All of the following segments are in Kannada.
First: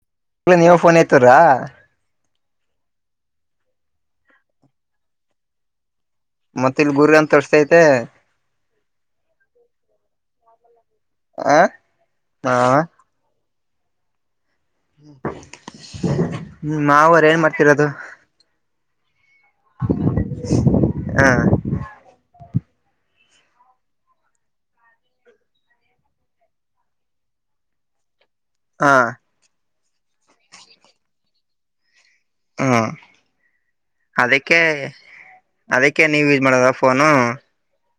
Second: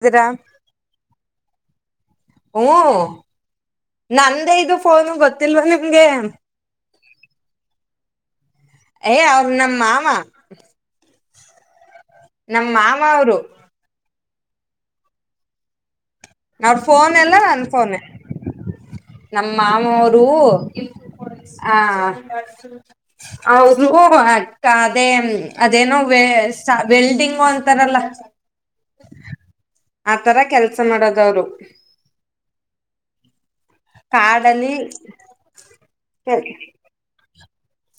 ಇದೀರಾ ಹಲ ನೀವ ಫೋನ್ ಎತ್ತರ. ಹ್ಮಞ ನಂದೇ ಇದು ಫೋನು ಗೊತ್ತಿಲ್ವಾ ನಿಮ್ಗೆ. ಮತ್ತ ಇಲ್ ಗುರು ಅಂತ ತೋರಿಸಸ್ತೈತೆ. ಏ ಅವ್ ನಮ್ಮ ಮಾಮ. ಆ ಹ ನಮ್ಮ ಮಾಮ ಅವರು. ಹ್ಮ ಅವ್ರ ಹ್ಮ ಫೋನ್ ಮಾವರು ಏನ್ ಮಾಡ್ತಿರೋದು. ನಮ್ಮ ಮಾಮ ಅವ್ರು ಹ ಹಾ. ಹ ಅದೇ ಅದೇನೋ ವಲ್ಡಿಂಗ್ ಒ ಹತಾರಲ್ಲ. ಹಾ ಆತರ ಕೆಲ್ಸ ಮಾಡೋದವ್ರು. ಹಾ ಅದಕ್ಕೆ ಕಾಡಲ್ಲಿ ಅದಕ್ಕೆ ನೀವ ಯೂಸ್ ಮಾಡದ ಫೋನು.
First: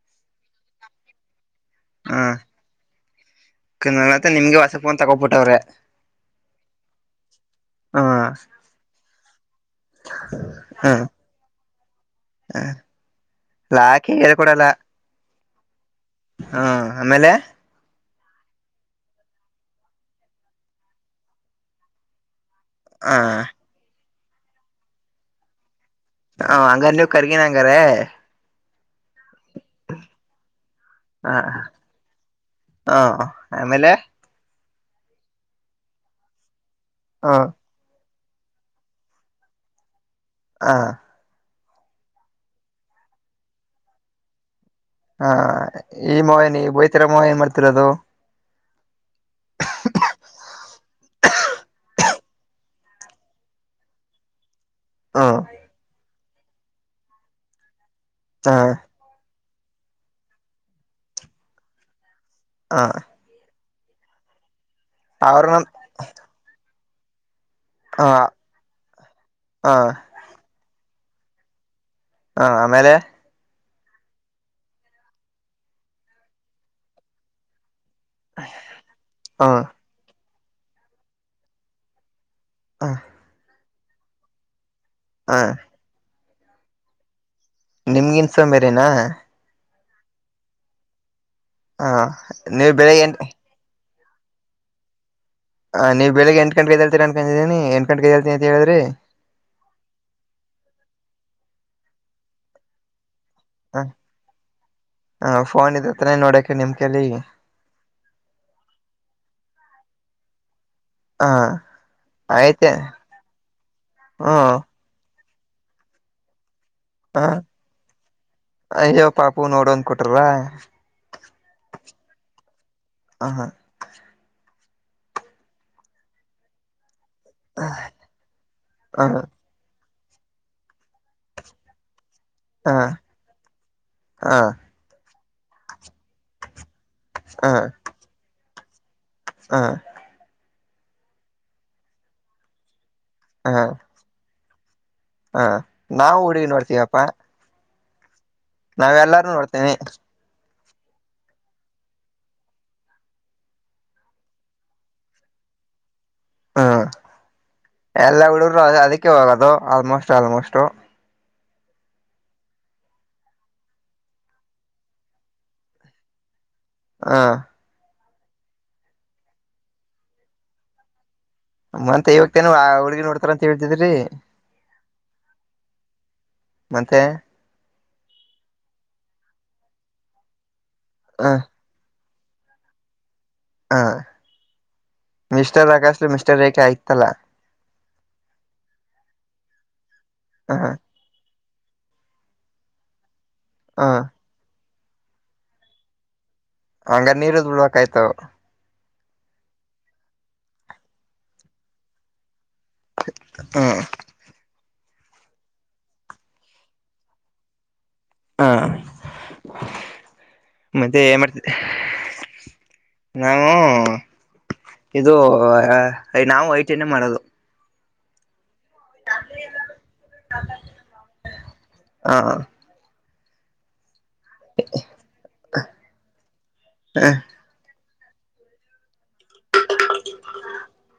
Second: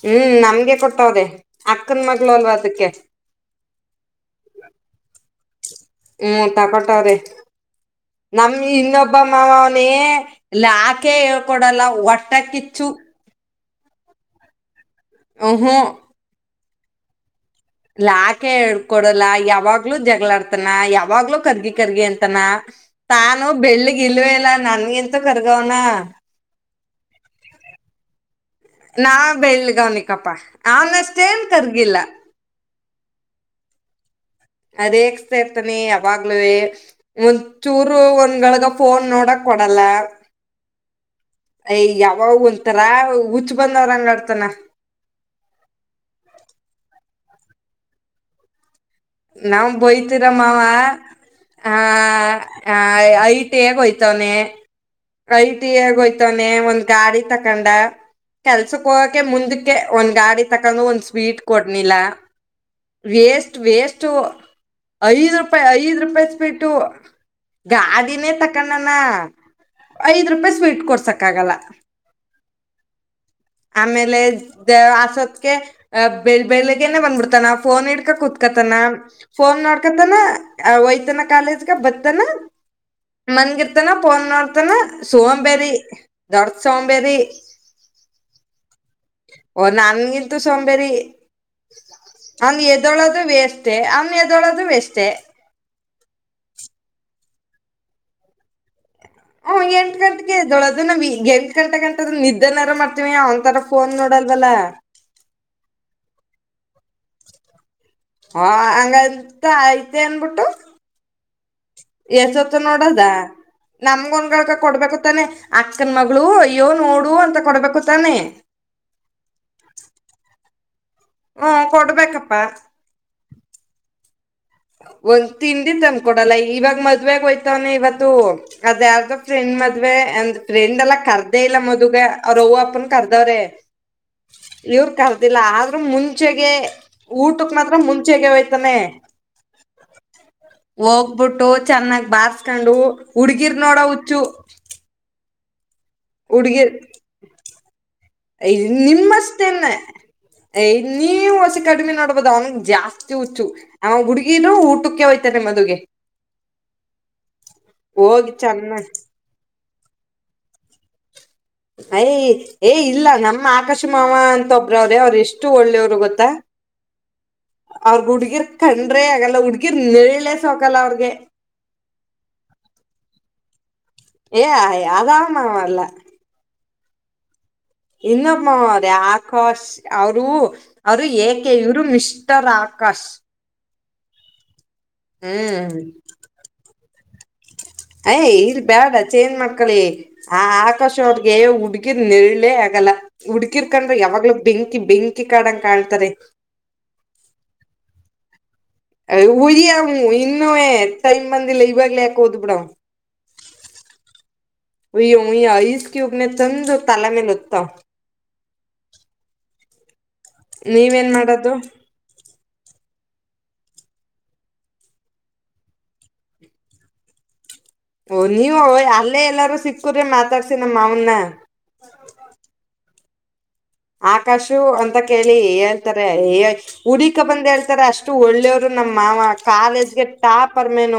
ಹ್ಮ್ ನಮಗೆ ಕೊಟ್ಟಾವದೆ ಅಕ್ಕನ್ ಮಗಳು ಅಲ್ವಾ ಅದಕ್ಕೆ. ತ ನಿಮ್ಗೆ ವಸಪೋನ್ ತಗೋಬಿಟ್ಟವ್ರೆ. ಹ ನಮಗೆ ಇನ್ನೊಬ್ಬ. ನ ಅವನೇ ಇ ಹ ಯಾಕೆ ಹೇಳ್ಕೊಡಲ್ಲ ವಟ್ಟಕ್ಕಿಚ್ಚು. ಲಾಕ್ ಹೇಳ್ ಕೊಡಲ್ಲ. ಹ್ಮ್ ಹು. ಹಾ ಆಮೇಲೆ. ಲಾಕೆ ಹೇಳ್ ಕೊಡಲ್ಲ, ಯಾವಾಗ್ಲೂ ಜಗಳಾಡ್ತನ, ಯಾವಾಗ್ಲೂ ಕರ್ಗಿ ಕರ್ಗಿ ಅಂತನ. ಹ ತಾನು ಬೆಳ್ಳಿಗ್ ಇಲ್ವೇ ಇಲ್ಲ ನನ್ಗಿಂತೂ ಕರ್ಗವನ. ಹಾ ಹಂಗಾರ್ ನೀವು ಕರ್ಗಿನ ಹಂಗಾರೆ. ನಾ ಬೆಳ್ಗನಿಕಪ್ಪಾ ಅವನಷ್ಟೇನ್ ಕರ್ಗಿಲ್ಲ. ಹಾ ಆಮೇಲೆ. ರೆಕ್ಸ್ತ್ ಇರ್ತಾನಿ ಯಾವಾಗ್ಲೂವೆ ಹ ಒಂದ್ ಚೂರು ಒಂದ ನಿಗಳಗ ಫೋನ್ ನೋಡಕ್ ಕೊಡಲ್ಲ. ಹಾ. ಅಯ ಯಾವ ಒಥರಾ ಹುಚ್ಚು ಬಂದವ್ರ ಹಂಗಾಡ್ತಾನ. ಹಾ ಈ ಮಾವನ ಬೋಯ್ತರ ಮಾವ ಏನ್ ಮಾಡ್ತಿರದು. ನಾವ್ ಬಯತಿರೋ ಮಾವ, ಹ ಐಟ್ ಹೇಗೋಯ್ತವನೆ. ಹ್ಮ ಐಟಿಯ ಹೋಯ್ತವಾನೆ ಒಂದ್ ಗಾಡಿ ತಕೊಂಡ. ಹ ಕೆಲ್ಸಕ್ ಹೋಗಕೆ ಮುಂದಕ್ಕೆ, ಕೆ ಒಂದ್ ಗಾಡಿ ತಕೊಂಡ ಒಂದ್ ಸ್ವೀಟ್ ಕೊಡ್ನಿಲ್ಲ. ಹ ವೇಸ್ಟ್, ವೇಸ್ಟ್ ಸ್ಟು ಐದ್ ರೂಪಾಯಿ ಅವ್ರನ್ನ ಐದ್ ರೂಪಾಯಿ ಸ್ವೀಟು. ಹ ಗಾದಿನೇ ತಕಣನ ಹಾ ಐದ್ ರೂಪಾಯಿ ಸ್ವೀಟ್ ಕೊಡ್ಸಕ್ ಆಗಲ್ಲ. ಹಾ ಆಮೇಲೆ, ಆಮೇಲೆ ಆಸೋತ್ಗೆ ಬೆ ಬೆಳಗ್ಗೆನೆ ಬಂದ್ಬಿಡ್ತ ನಾ ಫೋನ್ ಇಡ್ ಕುೂತ್ಕತನ, ಹ ಫೋನ್ ನೋಡ್ಕತನ, ಒಯ್ತಾನ, ಕಾಲೇಜ್ಗ ಬತಾನ, ಹ ಮನ್ಗಿರ್ತಾನ, ಫೋನ್ ನೋಡ್ತಾನ, ಹ ಸೋಂಬೇರಿ. ದೊಡ್ಡ ಸೋಬೆರಿ. ನಿಂಗಿನ ಸೋಂಬೇರಿನಾ. ನನ್ಗಿಲ್ಂತು ಸೋಂಬೇರಿ ಹ ಅವಂಗ ನೀವ್ ಬೆಳಿಗ್ಗೆ ಎಂಟ ಎದೋಳದು ವೆಸ್ಟ್. ಎದ್ದೇಳುದು ವೇಸ್ಟ್. ಹಾ ನೀವ ಬೆಳಗ್ ಎಂಟ್ ಗಂಟೆಗೆದೇತೀರ ಅನ್ಕೊಂಡಿದ್ದೀನಿ ಎಂಟ್ ಗಂಟೆಗೆದೇಳ್ತನಿಂತ ಹೇಳ್ರಿ. ಹ್ ಎಂಟ ಗಂಟೆಗೆ ಎದ್ದೇಳೋದು ಎಂಟ ಗಂಟೆ ಗಂಟದ ನಿದ್ದನಾರು ಮಾಡ್ತೀನಿ. ತಾರ ಹ ಪೋನ್ ನೋಡಲ್ವಲ್ಲ. ಹ ಫೋನ್ ಇದ ತಾನೆ ನೋಡಕ ನಿಮ್ ಕೈಲಿ ಹಾ ಹಂಗಂತ ಆಐ್ತ ಅನ್ಬಿಟ್ಟು. ಹ ಎಸ್ಟತ್ತು ಆಯ್ತೆ ನೋಡದಾ ನಮಗ ಒನ್ಗಳಕ ಹ್ಮ್ ಕೊಡ್ಬೇಕತ್ತಾನೆ. ಅಕ್ಕನ್ ಮಗಳು ಅಯ್ಯೋ ನೋಡು ಹ ಅಂತ ಕೊಡ್ಬೇಕು ತಾನೆ. ಅಯ್ಯೋ ಪಾಪು ನೋಡೋಂದ ಕೊಟ್ರಲ್ಲ ಹ್ಮ್ ಕೊಡ್ಬೇಕಪ್ಪ ಹಾ. ಒಂದ್ ತಿಂಡಿ ತಂಡ್ಕೋದಲ್ಲ ಇವಾಗ ಮ ಮದ್ವೆಗೆ ಹೋಯ್ತವನೇ ಇವತ್ತು ಅದ ಯಾರ್ದು ಹ ಫ್ರೆಂಡ್ ಮದ ಮದುವೆ ಅಂದ್ ಫ್ರೆಂಡ್ ಎಲ್ಲ ಕರ್ದೇ ಇಲ್ಲ ಮದುಗ. ಅವ್ರ ಅವ್ವ ಹ ಅಪ್ಪ ನಾ ಕರ್ದವ್ರೆ, ಹ ಇವರು ಕರದಿಲ್ಲ ಹ ಮುಂಚೆಗೆ ಊಟಕ್ ಮಾತ್ರ ಮುಂಚೆಗೆ ಹೋಯ್ತಾನೆ. ಹಾ, ಹೋಗ್ಬಿಟ್ಟು ಚೆನ್ನಾಗ್ ಬಾರ್ಸ್ಕೊಂಡು ಹುಡ್ಗಿರ್ ನೋಡ ಹುಚ್ಚು ಹಾ ನಾವವು ಹುಡುಗಿ ನೋಡ್ತೀವಪ್ಪಾ. ನಾವ್ ಎಲ್ಲಾರೂ ನಿಮ್ಮಷ್ಟೇನ್ನ, ನೋಡ್ತೀವಿ ಯ ನೀ ವಸಿ ಕಡಿಮೆ ನೋಡ್ಬದು ಅವನ ಜಾಸ್ತಿ ಹುಚ್ಚು ಅವಾಗ ಹುಡುಗೀನು ಊಟಕ್ಕೆ ಹೋತಾನೆ ಮ ಮದುಗೆ. ಹ್ಮ ಎಲ್ಲ ಹೋಗಿ ಹುಡುಗರು ಚೆನ್ನ ಅದಕ್ಕೆ ಹೋಗದು. ಆಲ್ಮೋಸ್ಟ್, ಆಲ್ಮೋಸ್ಟ್, ಅಯ ಏ ಇಲ್ಲ ನಮ್ಮ ಆಕಾಶ ಮಾವ ಅಂತೊಬ್ರವ್ರೇ ಅವ್ರ ಎಷ್ಟು ಒಳ್ಳೆಯವರು ಗೊತ್ತಾ. ಹಾ, ಅವ್ರಗ್ ಹುಡ್ಗಿರ್ ಕಂಡ್ರೆ ಆಗಲ್ಲ ಹುಡ್ಗಿರ್ ನೇರಳೆ ಸೊಕಲ್ಲ ಅವ್ರಗೆ ಮತ್ತ ಇವಾಗತೇನು ಆ ಹುಡುಗಿ ನೋಡ್ತಾರಂತ ಹೇಳ್ತಿದ್ರಿ ಏ ಅದಾವ ಮಾ ಮರ್ಲ್ಲ ಮತ್ತೆ ಇನ್ನೊಪ್ಪೆ ಆಕಾಶ್ ಅವರು ಅವರು ಹ ಏಕೆ ಇವರು ಮಿಶ ಉ ತರಾಕಸ್ ಹಾ ಮಿಸ್ಟರ್ ಹ್ಮ್ ರಕಶಲು ಮಿಸ್ಟರ್ ರೇಖೆ ಆಯತಲ್ಲ ಯ್ ಇಲ್ ಬ್ಯಾಡ ಚೇನ್ ಮಾಡ್ಕಳಿ ಆ ಹ ಆಕಾಶ ಅವರಗೆ ಹುಡ್ಗಿರ್ ನೇರಳೆ ಆಗಲ್ಲ ಹ ಹುಡ್ಗಿರ್ಕಂಡ್ರ ಯಾವಾಗ್ಲೂ ಬೆಂಕಿ ಬೆಂಕಿ ಕಡಂಗ ಕಾಣತಾರೆ ಹಂಗ ನೀರುದ್ ಬಿಡ್ಬೇಕಯ್ತವ ಉರಿ ಇನ್ನುೂ ಟೈಮ್ ಬಂದಿಲ ಕುಯ್ದು ಬಿಡ ಹ ಉ ಉಯ ಐಸ್ ಕ್ಯೂಬ್ ತಂದ ತಲೆ ಮೇಲೆ ಒತ್ತ ಹಾ ಮತ್ತೆ ನೀವೇನ್ ಏನ ಮಾಡ್ತ ಮಾಡೋದು ನವು ಇದು ನಾವು ಯೋಚನೆ ಮಾಡದು ಫೋನ್ ನೀವು ಅವ ಅಲ್ಲೇ ಎಲ್ಲಾರೂ ಸಿಕ್ಕ್ರೆ ಮಾತಾಡ್ಸ ನಮ್ಮ ಮಾವನ್ನ. ಹ ಆಕಾಶು ಅಂತ ಕೇಳಿ ಹೇಳ್ತಾರೆ ಹುಡಿಕ ಬಂದ ಹೇಳ್ತಾರೆ ಅಷ್ಟು ಒಳ್ಳೆಯವರು ನಮ್ಮ್ ಮಾವ ಕಾಲೇಜ್ಗೆ ಟಾಪರ್ ಮ್ಯಾನ್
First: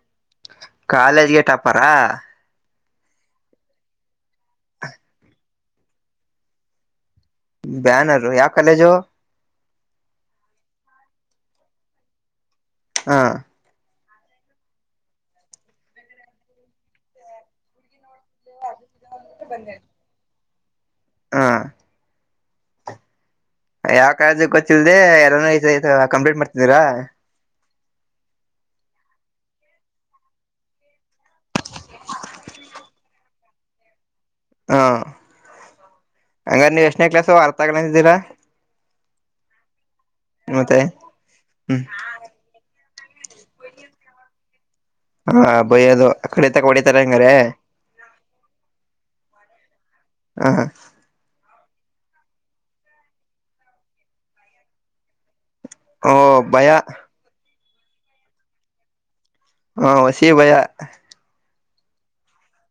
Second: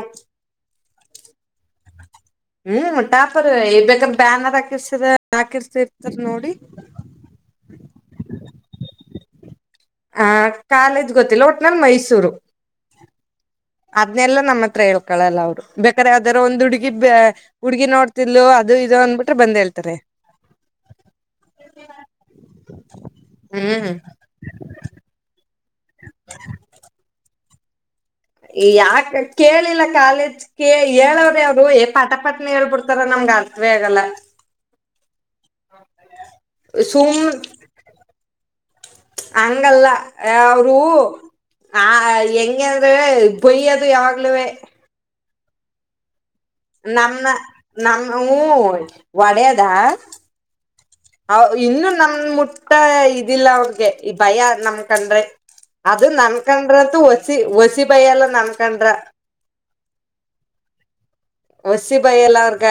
ಕಾಲೇಜ್ಗೆ ಟಾಪರಾ ಹ್ಮ್ ಟಾಪರ್ ಬೇಕ ಬ್ಯಾನರ್ ಹಾಕಿರ್ಸಿದ ಹಾಕಿಸಿರಾತಿರ್ ನೋಡಿ ಬ್ಯಾನರು ಯಾವ ಕಾಲೇಜು ಆ ಕಾಲೇಜ್ ಗೊತ್ತಿಲ್ಲ ಒಟ್ಟ ನಂದ ಮೈಸೂರು ಹಾ ಅದ್ನೆಲ್ಲಾ ನಮ್ಮ ಹತ್ರ ಹೇಳ್ಕೊಳ್ಳಲ್ಲ ಅವ್ರು ಬೇಕಾರೆ ಯಾವದಾರೂ ಒಂದ್ ಹುಡುಗಿ ಹುಡ್ಗಿ ನೋಡ್ತಿದ್ಲು ಅದು ಇದ ಅಂದ್ಬಿಟ್ರೆ ಬಂದ್ ಹೇಳ್ತಾರೆ ಹ ಹ್ [inaudible] ಯಾವ ಕಾಲೇಜ ಕೋಚ್ ಇಲದೆ ಎರನ ಐ ಕಂಪ್ಲೀಟ್ ಮಾಡ್ತಿದೀರಾ ಯಾಕ ಕೇಳಿಲ್ಲ ಕಾಲೇಜ್ ಕ ಹೇಳೋರ ಅವ್ರು ಏ ಪಟ ಪಟ್ನ ಹೇಳ್ಬಿಡ್ತಾರ ನಮ್ ಅರ್ಥವೇ ಆಗಲ್ಲ ಹಾ ಹಂಗರ ನೀವು ಎಷ್ಟನೇ ಸುಮ್ ಕ್ಲಸ್ ಅರ್ಥ ಆಗಲ್ಲ ಅಂತಿದೀರಾ ಹಂಗಲ್ಲ ಅವರು ಹ್ಮ್ ಆ ಎಂಗ ಆದ್ರೆ ಬಯ್ಯ ಅದು ಯಾವಾಗಲೂವೆ ಹಾ ಬೈಯೋದು ನಮ್ಮನ್ ನಮ್ಮ ಹಊ ಹೊಡೆದ ಹ ಹಾ ಇನ್ನು ನಮ ಮುಟ್ಟ ಇದಿಲ್ಲ ಅವ್ರಿಗೆ ಈ ಭಯ ನಮ ಕಂಡ್ರೆ ಅದ ಓ ಭಯ ನನ್ಕಂಡ್ರಂತೂ ವಸಿ ವಸಿ ಭಯ ಎಲ್ಲ ನಮಕಂಡ್ರ ಹಾ ವಸೀ ಭಯ ವಸಿ ಭಯ ಇಲ್ಲ ಅವರೀಗ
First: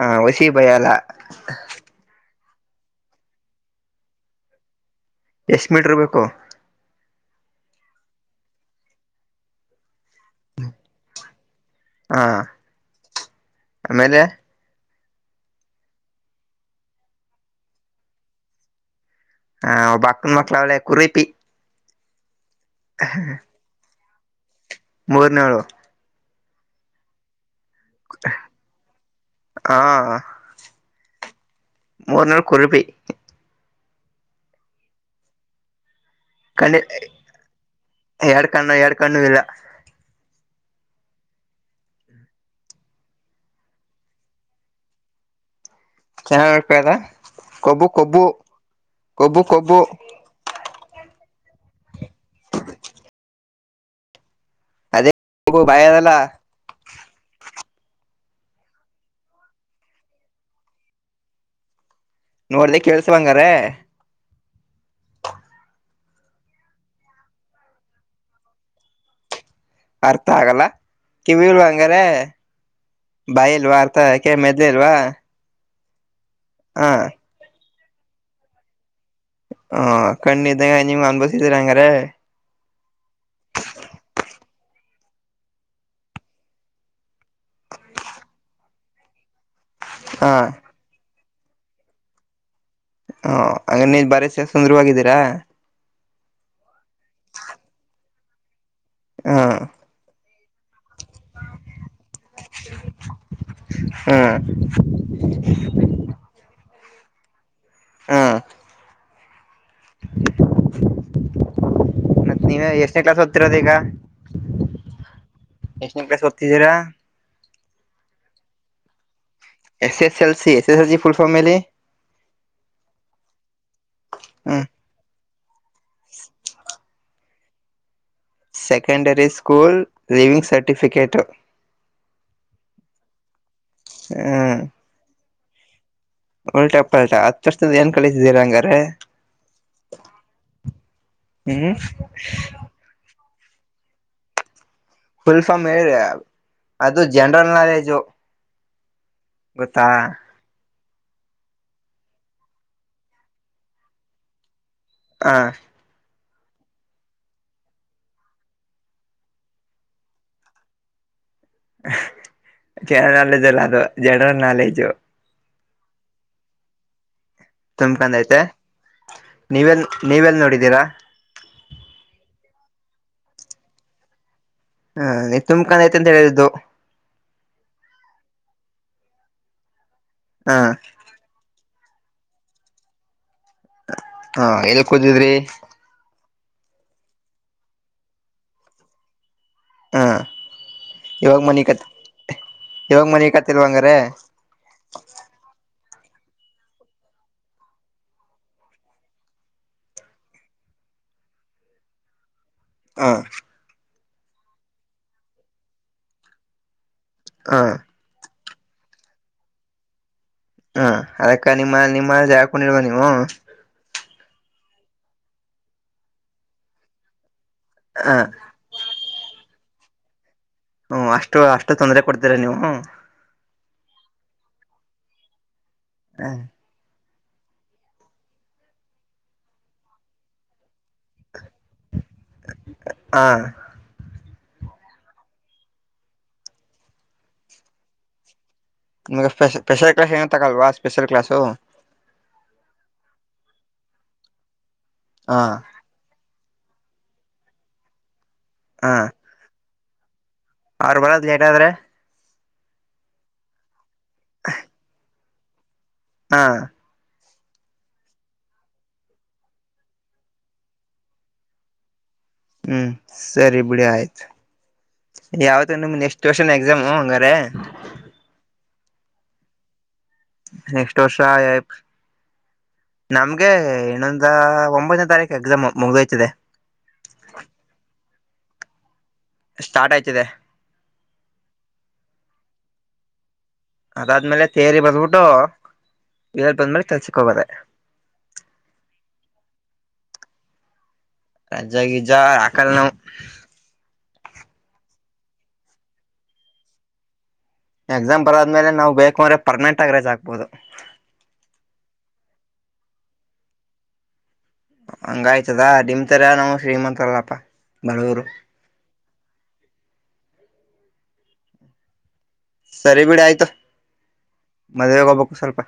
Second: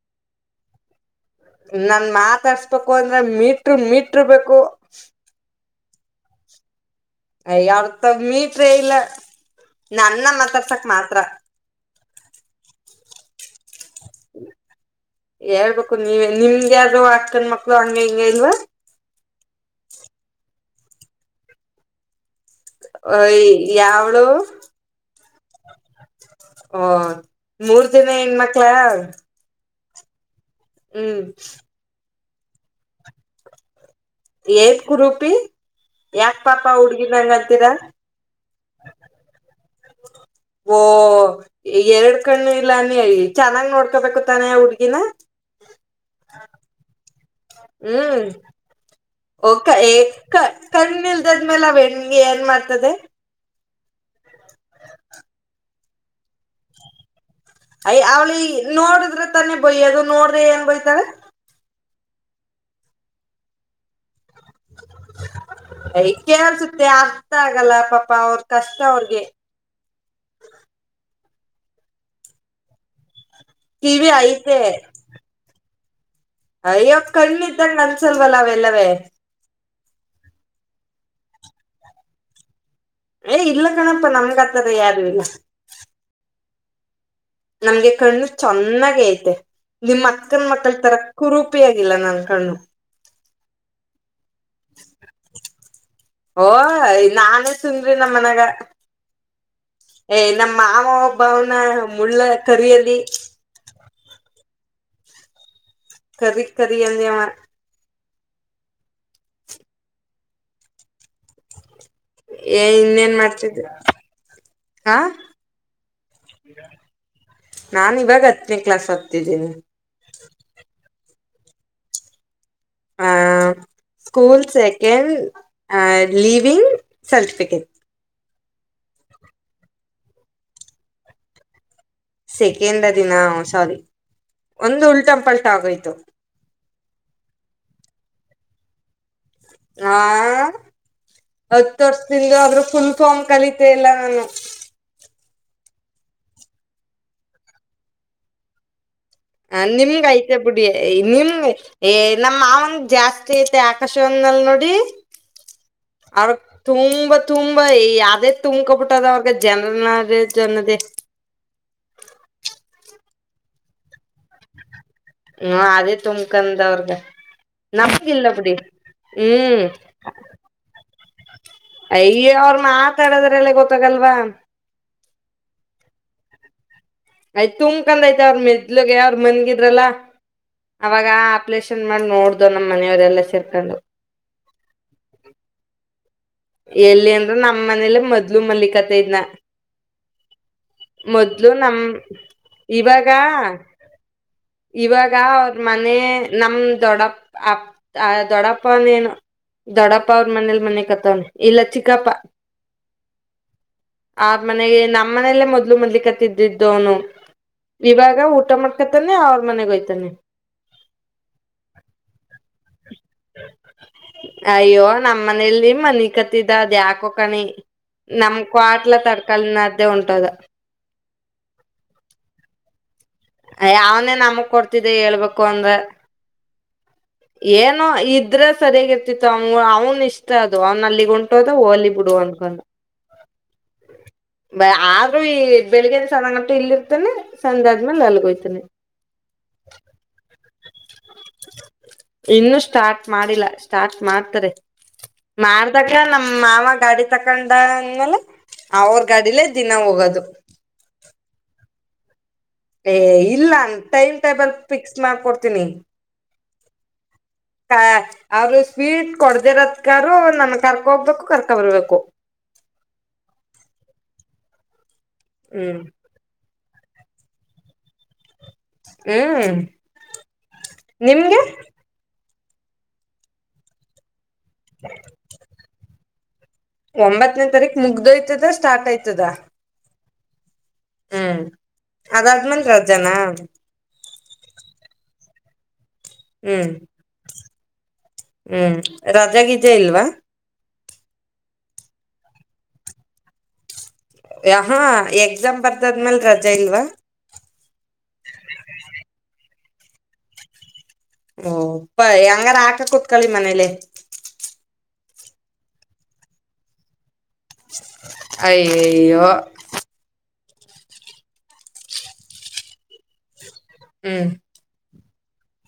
ಹಾ ವಸಿ ಬಯಲ್ಲ ನನ್ ಮಾತಾಡ್ಸ್ಬೇಕು ಅಂದ್ರೆ ಮೀಟ್ರು ಮೀಟ್ರು ಬೇಕು ಎಷ್ಟು ಮೀಟರ್ ಬೇಕು ಅಯ ಯಾವತ ಮೀಟ್ರೆ ಇಲ್ಲ ನ ಅನ್ನ ಮಾತಾಡ್ಸಕ್ ಮಾತ್ರ ಹಾ ಆಮೇಲೆ ಹೇಳ್ಬೇಕು ನೀವ ನಿಮ್ಗೆ ಆದರೂ ಹತ್ತ ಗಂಡ ಮಕ್ಳು ಹಂಗ ಹಿಂಗೆ ಇಲ್ವಾ ಹಾ ಒಬ್ಬ ಅಕ್ಕನ ಮಕ್ಳಾವಳೆ ಕುರಿಪಿ ಯ್ ಯಾವಳು ಮೂರನೇ ಅವಳು ಓ ಮೂರ್ ಜನ ಹೆಣ್ಮಕ್ಳ ಹಾ ಹ್ಮ್ ಮೂರುನಾಲ್ ಕುರಿಪಿ ಎತ್ ಕುುರಪಿ ಯಾಕ ಪಾಪ ಕಣ್ಣಿ ಹುಡ್ಗಿ ಹಿಂಗಂತೀರಾ ಎರಡ್ ಕಣ್ಣು ಎರಡ್ ಕಣ್ಣು ಇಲ್ಲ ಓ ಎರಡ್ ಕಣ್ಣು ಇಲ್ಲ ನೀ ಚೆನ್ನಾಗ್ ನೋಡ್ಕೊಬೇಕು ತಾನೆ ಹುಡ್ಗಿನ ಚೆನ್ನಾಗ್ ನೋಡ್ಕದ ಕೊಬ್ಬು ಕೊಬ್ಬು ಹ್ಮ್ ಕೊಬ್ಬು ಒ ಕೊಬ್ಬು ಕಣ್ಣಲ್ ಇದಾದ್ಮೇಲೆ ಅವೆಣ ಏನ್ ಮಾಡ್ತದೆ ಅದೇ ಹು ಭಯ ಅದಲ್ಲ ಅಯ ಅವ್ಳಿ ನೋಡಿದ್ರೆ ತಾನೆ ಬಯ ಅದು ನೋಡ್ರೆ ಹೆಂಗ ಬಯ್ತಾರೆ ನೋಡ್ದ ಕೇಳ್ಸಂಗಾರ ಹಾಯ್ ಯ ಕೇಳ್ಸುತ್ತೆ ಅರ್ಥ ಆಗಲ್ಲ ಪಾಪ ಅವ್ರ ಕಷ್ಟ ಅವ್ರಿಗೆ ಅರ್ಥ ಆಗಲ್ಲ ಕಿವೀಳುವ ಹಂಗಾರೆ ಬಾಯ ಇಲ್ವಾ ಅರ್ಥ ಕಿವಿ ಯಾಕೆ ಮೆದ್ಲಿ ಇಲ್ವಾ ಹ ಅಯವಾಗ ಕಣ್ಣಿತಂಗ ಅನ್ಸಲ್ವಲ್ಲ ಅವೆಲ್ಲವೇ ಹಾ ಕಣ್ಣಿದ್ದಾಗ ನಿಮ್ ಅನ್ಭಸಿದ್ದೀರಾ ಹಂಗ್ರ ಏ ಇಲ್ಲ ಕಣಪ್ಪ ನಮಗತ್ತಾರ ಯಾರು ಇಲ್ಲ ನಮ್ಗೆ ಕಣ್ಣು ಚೆನ್ನಾಗ ಐತೆ ನಿಮ ಹ ಅಕ್ಕನ್ ಮಕ್ಕಳತರ ಕುರೂಪಿ ಆಗಿಲ್ಲ ನನ್ ಕಣ್ಣು ಹ ಹಂಗ ನೀ ಬಾರಿ ಸ ಸುಂದ್ರವಾಗಿದ್ದೀರಾ ಓ ನಾನೇ ಸುಂದ್ರಿ ನಮ್ಮ ಮನ್ಾಗ ಹಾ ನಮ್ಮ ಮಾವ ಒಬ್ಬ ಅವನ ಮುಳ್ಳ ಕರಿಿಯಲ್ಲಿ ಜೋಕ್ ಕರಿರಿ ಅೆವ ಹಾ ಬಾ ಮತ್ತೆ ನೀವ ಏ ಎಷ್ಟನೇ ಇನ್ನೇನ್ ಕ್ಲಾಸ್ ಓದ್ತಿರೋದು ಮಾಡ್ತಿದ್ದೆ ಈಗ ಹಾ ಷಲ್ ಕ್ ತಿದ್ದೀರಾ ನಾನ್ ಇವಾಗ ಹತ್ತಿನಿ ಕ್ಲಾಸ್ ಹತ್ತ S S L C S S L ಸಿುಲ್ಫಲಿ ಆ ಸ್ಕೂಲ್ ಹ್ಮ ಸೆಕೆಂಡ್ ಆ ಲೀವಿಂಗ್ ಸೆಲ್ಫಫ ಹ secondary school leaving certificate second ದಿನ ಸಾರಿ ಒಂದು ಉಲ್ಟಂಪಲ್ಟ ಆಗೋಯ್ತು ಉಲ್ಟಾಪ್ಪ ಉಲ್ಟಾ ಹತ್ತು ವರ್ಷದ ಏನ್ ಕಳಿಸಿದ್ದೀರಾ ಹಂಗಾರ ಹಾ ಹ್ಮ್ ಹತ್ತು ವರ್ಷದಿಂದ ಆದ್ರ ಫುಲ್ ಫಾರ್ಮ್ ಕಲಿತೆ ಎಲ್ಲ ನಾನು ಫುಲ್ ಫಾಮ್ ಹೇಳ ಅದು ಜನರಲ್ ನಾಲೆಜು ಹ ಗೊತ್ತಾ ನಿಮ್ಗಯತೆ ಬಿುಡಿಿಯ ನಿಮ ನಮ್ ಮಾವನ್ ಜಾಸ್ತಿ ಐತೆ ಆಕಾಶವಂದಲ್ ನೋಡಿ ಹಾ ಅವ್ರಗ್ ತುಂಬಾ ತುಂಬಾ ಯಾವ್ದೇ ತುಂಬ್ಕೊಬಿಟ್ಟದ ಅವ್ರಗ ಜನರ ನ ಅನ್ನದೇ ಯೌರ್ಟ್ [inaudible] ಕೆ ನಾಲೆಜ್ ಎಲ್ಲ ಅದು ಜನರಲ್ ನಾಲೆಜು ಹ್ಮ ಅದೇ ತುಂಬಕಂದವ್ರಗ ನಂಬಿಕೆ ತುಂಬ್ಕೊಂಡೈತೆ ಇಲ್ಲಪಡಿ ಹ್ಮ್ ನೀವೆಲ್ ನೀವೆಲ್ ನೋಡಿದ್ದೀರಾ ಅಯ್ಯ ಅವ್ರ ಮಾತಾಡದ್ರ ಎಲ್ಲ ಗೊತ್ತಾಗಲ್ವಾ ಹಾ ನೀ ತುಂಬ್ಕಾನಐತೆ ಅಂತ ಹೇಳಿದ್ದು ಆಯ್ತತ್ ತುಂಬಕಂದ ಆಯತ ಅವ್ರ ಮೆದ್ಲುಗೆ ಅವ್ರ ಮನ್ಗಿದ್ರಲ್ಲ ಹ ಅವಾಗ ಆ ಪ್ಲೇಸ್ ಮಾಡ ನೋಡ್ದ್ ನಮ್ಮ ಮನವರೆಲ್ಲ ಸ ಹಾ ಎಲ್ಲಿ ಕೂುದಿದ್ರಿ ಎಲ್ಲಿ ಅಂದ್ರ ನಮ್ಮ್ ಮನೇಲೆ ಮೊದ್ಲು ಮಲ್ಲಿಕತೆ ಇದನ ಹ ಇವಾಗ ಮೊದ್ಲು ಮನಿ ನಮ ಕತ್ ಇವಾಗ ಮನಿ ಕತ್ತಿಲ್ವಂಗಾರೆ ಇವಾಗ ಅವ ಮನೆ ನಮ ದೊಡ್ಡ ಅ ಆ ದೊಡ್ಡಪ್ಪನ ಏನು ದೊಡ್ಡಪ್ಪ ಅವ್ರ ಮನೇಲಿ ಮನೆ ಕತ್ತವನಿ ಇಲ್ಲ ಚಿಕ್ಕಪ್ಪ ಹ ಆ ಮನೆಗೆ ನಮ್ಮ್ ಮನೆಯಲ್ಲೇ ಮೊದ್ಲು ಮೊದ್ಲಿ ಕತ್ತಿದ್ದಿದ್ದವನು ಹ ಇವಾಗ ಊಟ ಮಾಡ್ಕತಾನೇೆ ಅವ್ರ ಮನೆಗೋಗಯ್ತಾನನೆ ಹಾ ಅದಕ್ಕ ನಿಮ್ಮ ನಿಮ್ಮೆ ಹಾಕೊಂಡಿರ್ವಾ ನೀವು ಅಯ್ಯೋ ನಮ ಮನೇಲಿ ಮನ ಕತ್ತಿದ ಅದ ಯಾಕೋಕಣಿ ನಮ್ ಕ್ವಾಟ್ಲ ತರಕಲ್ನ್ದೇ ಉಂಟದ ಹ್ಮ ಅಷ್ಟು ಅಷ್ಟು ತೊಂದರೆ ಕೊಡ್ತೀರಾ ನೀವು ಯಾವನೇ ನಮಗ್ ಕೊಡ್ತಿದ್ದ ಹೇಳ್ಬೇಕು ಅಂದ್ರ ಹ ಏನೋ ಇದ್ರ ಸರಿಯಾಗಿ ಇರ್ತಿತ್ತು ಅವನ್ ಅವ್ನ್ ಇಷ್ಟ ಅದು ಅವ್ನ ಅಲ್ಲಿಗ ಉಂಟೋದ ಹೋಲಿ ಕೊಡುವನ್ಕಲ್ಲ ಹ [unintelligible] ಬ ಆದ್ರೂ ಈ ಬೆಳಿಗ್ನ ಸಣಣಟು ಇಲ್ಲಿ ಇರ್ತಾನನೆ ಸಂಜೆ ಆದ್ಮೇಲೆ ಅಲ್ಲಿಗೋಯ್ತಾನೆ ನಿಮಗೆ ಸ್ಪ ಸ್ಪೆಷಲ್ ಕ್ಲಾಸ್ ಹೆಂಗ ತಗಲ್ವಾ ಸ್ಪೆಷಲ್ ಕ್ಲಾಸು ಇನ್ನು ಸ್ಟಾರ್ಟ್ ಮಾಡಿಲ್ಲ ಸ್ಟಾರ್ಟ್ ಮಾಡ್ತಾರೆ ಹ ಮಾಡ್ದಾಗ ನಮ್ಮ ಮಾವ ಗಾಡಿ ತಕೊಂಡ ಅಂದ್ಮೇಲೆ ಅವ್ರ ಗಾಡಿಯಲ್ಲಿ ದಿನ ಹೋಗೋದು ಅವ್ರ ಬರೊದ್ ಲೇಟ್ ಆದ್ರೆ ಏ ಇಲ್ಲ ಟೈಮ್ ಟೇಬಲ್ ಫಿಕ್ಸ್ ಮಾಡ್ಕೊಡ್ತೀನಿ ಹಾ ಹ [inaudible] ಅವರು ಸ್ವೀಟ್ ಕೊಡ್ದಿರತ್ಕ ನಮ ಕರ್ಕ ಹೋಗ್ಬೇಕು ಕರ್ಕೊ ಬರ್ಬೇಕು ಹ್ಮ್ ಸರಿ ಬಿಡಿ ಆಯ್ತು ಹ್ಮ್ ಯಾವತ್ಮ ನೆಕ್ಸ್ಟ್ ಕೂರ್ಷನ್ ಆ ಾಮಂಗಾರೆ [unintelligible] ಹ್ಮ್ ನೆಕ್ಸ್ಟ್ ವರ್ಷ ನಿಮ್ಗೆ ನಮ್ಗೆ ಏನೊ ಹಾಒಂಬತ್ತನೇ ತಾರೀಕು ಎಕ್ಸಾಮ್ ಮುಗುವಯತಿದೆ ಒಂಬತ್ತನೇ ತಾರೀುಕ್ ಮುಗ್ದಯ್ತದ ಸಾರ್ಟ್ ಆಯ್ತ ಸ್ಟಾರ್ಟ್ ಆಯ್ತಿದೆ ಹ್ಮ್ ಅದಾದ್ಮೇಲೆ ರಜನ ಅದಾದ್ಮೇಲೆ ತೇರಿ ಬರ್ಬಿಟ್ಟು ಇಲ್ ಹ್ಮ್ ಬಂದ್ಮೇಲೆ ಕೆಲ್ಸಕ್ ಹೋಗೋದೆ ಹ್ಮ್ ರಾ ಗೀಜೆ ಇಲ್ವಾ ರಜಾಗಿಜ ಆಕಲ್ಲ ನಾವು ಯಕಾ ಎಕ್ಸಾಮ್ ಬರ್ದ ಆದ್ಮೇಲ್ ರಜಾ ಇಲ್ವಾ ಎಕ್ಸಾಮ್ ಬರೋದ್ಮೇಲೆ ನಾವು ಬೇಕು ಅಂದ್ರೆ ಪರ್ಮನೆಂಟ್ ಆಗ ರೇಜ್ ಆಗ್ಬೋದು ಓ ಪ್ಪಹೆಂಗಾರ ಹಾಕ ಕುೂತ್ಕಳಿ ಮನೇಲೆ ಹಂಗ ಆಯ್ತದ ನಿಮ್ರ ನಮ್ ಶ್ರೀಮಂತರದಪ್ಪ ಅಯಯ್ಯೋ ಸರಿ ಬಿಡಿ ಆಯ್ತು. ಹ್ಮ್. ಮದುವೆ ಹೋಗಬೇಕು ಸ್ವಲ್ಪ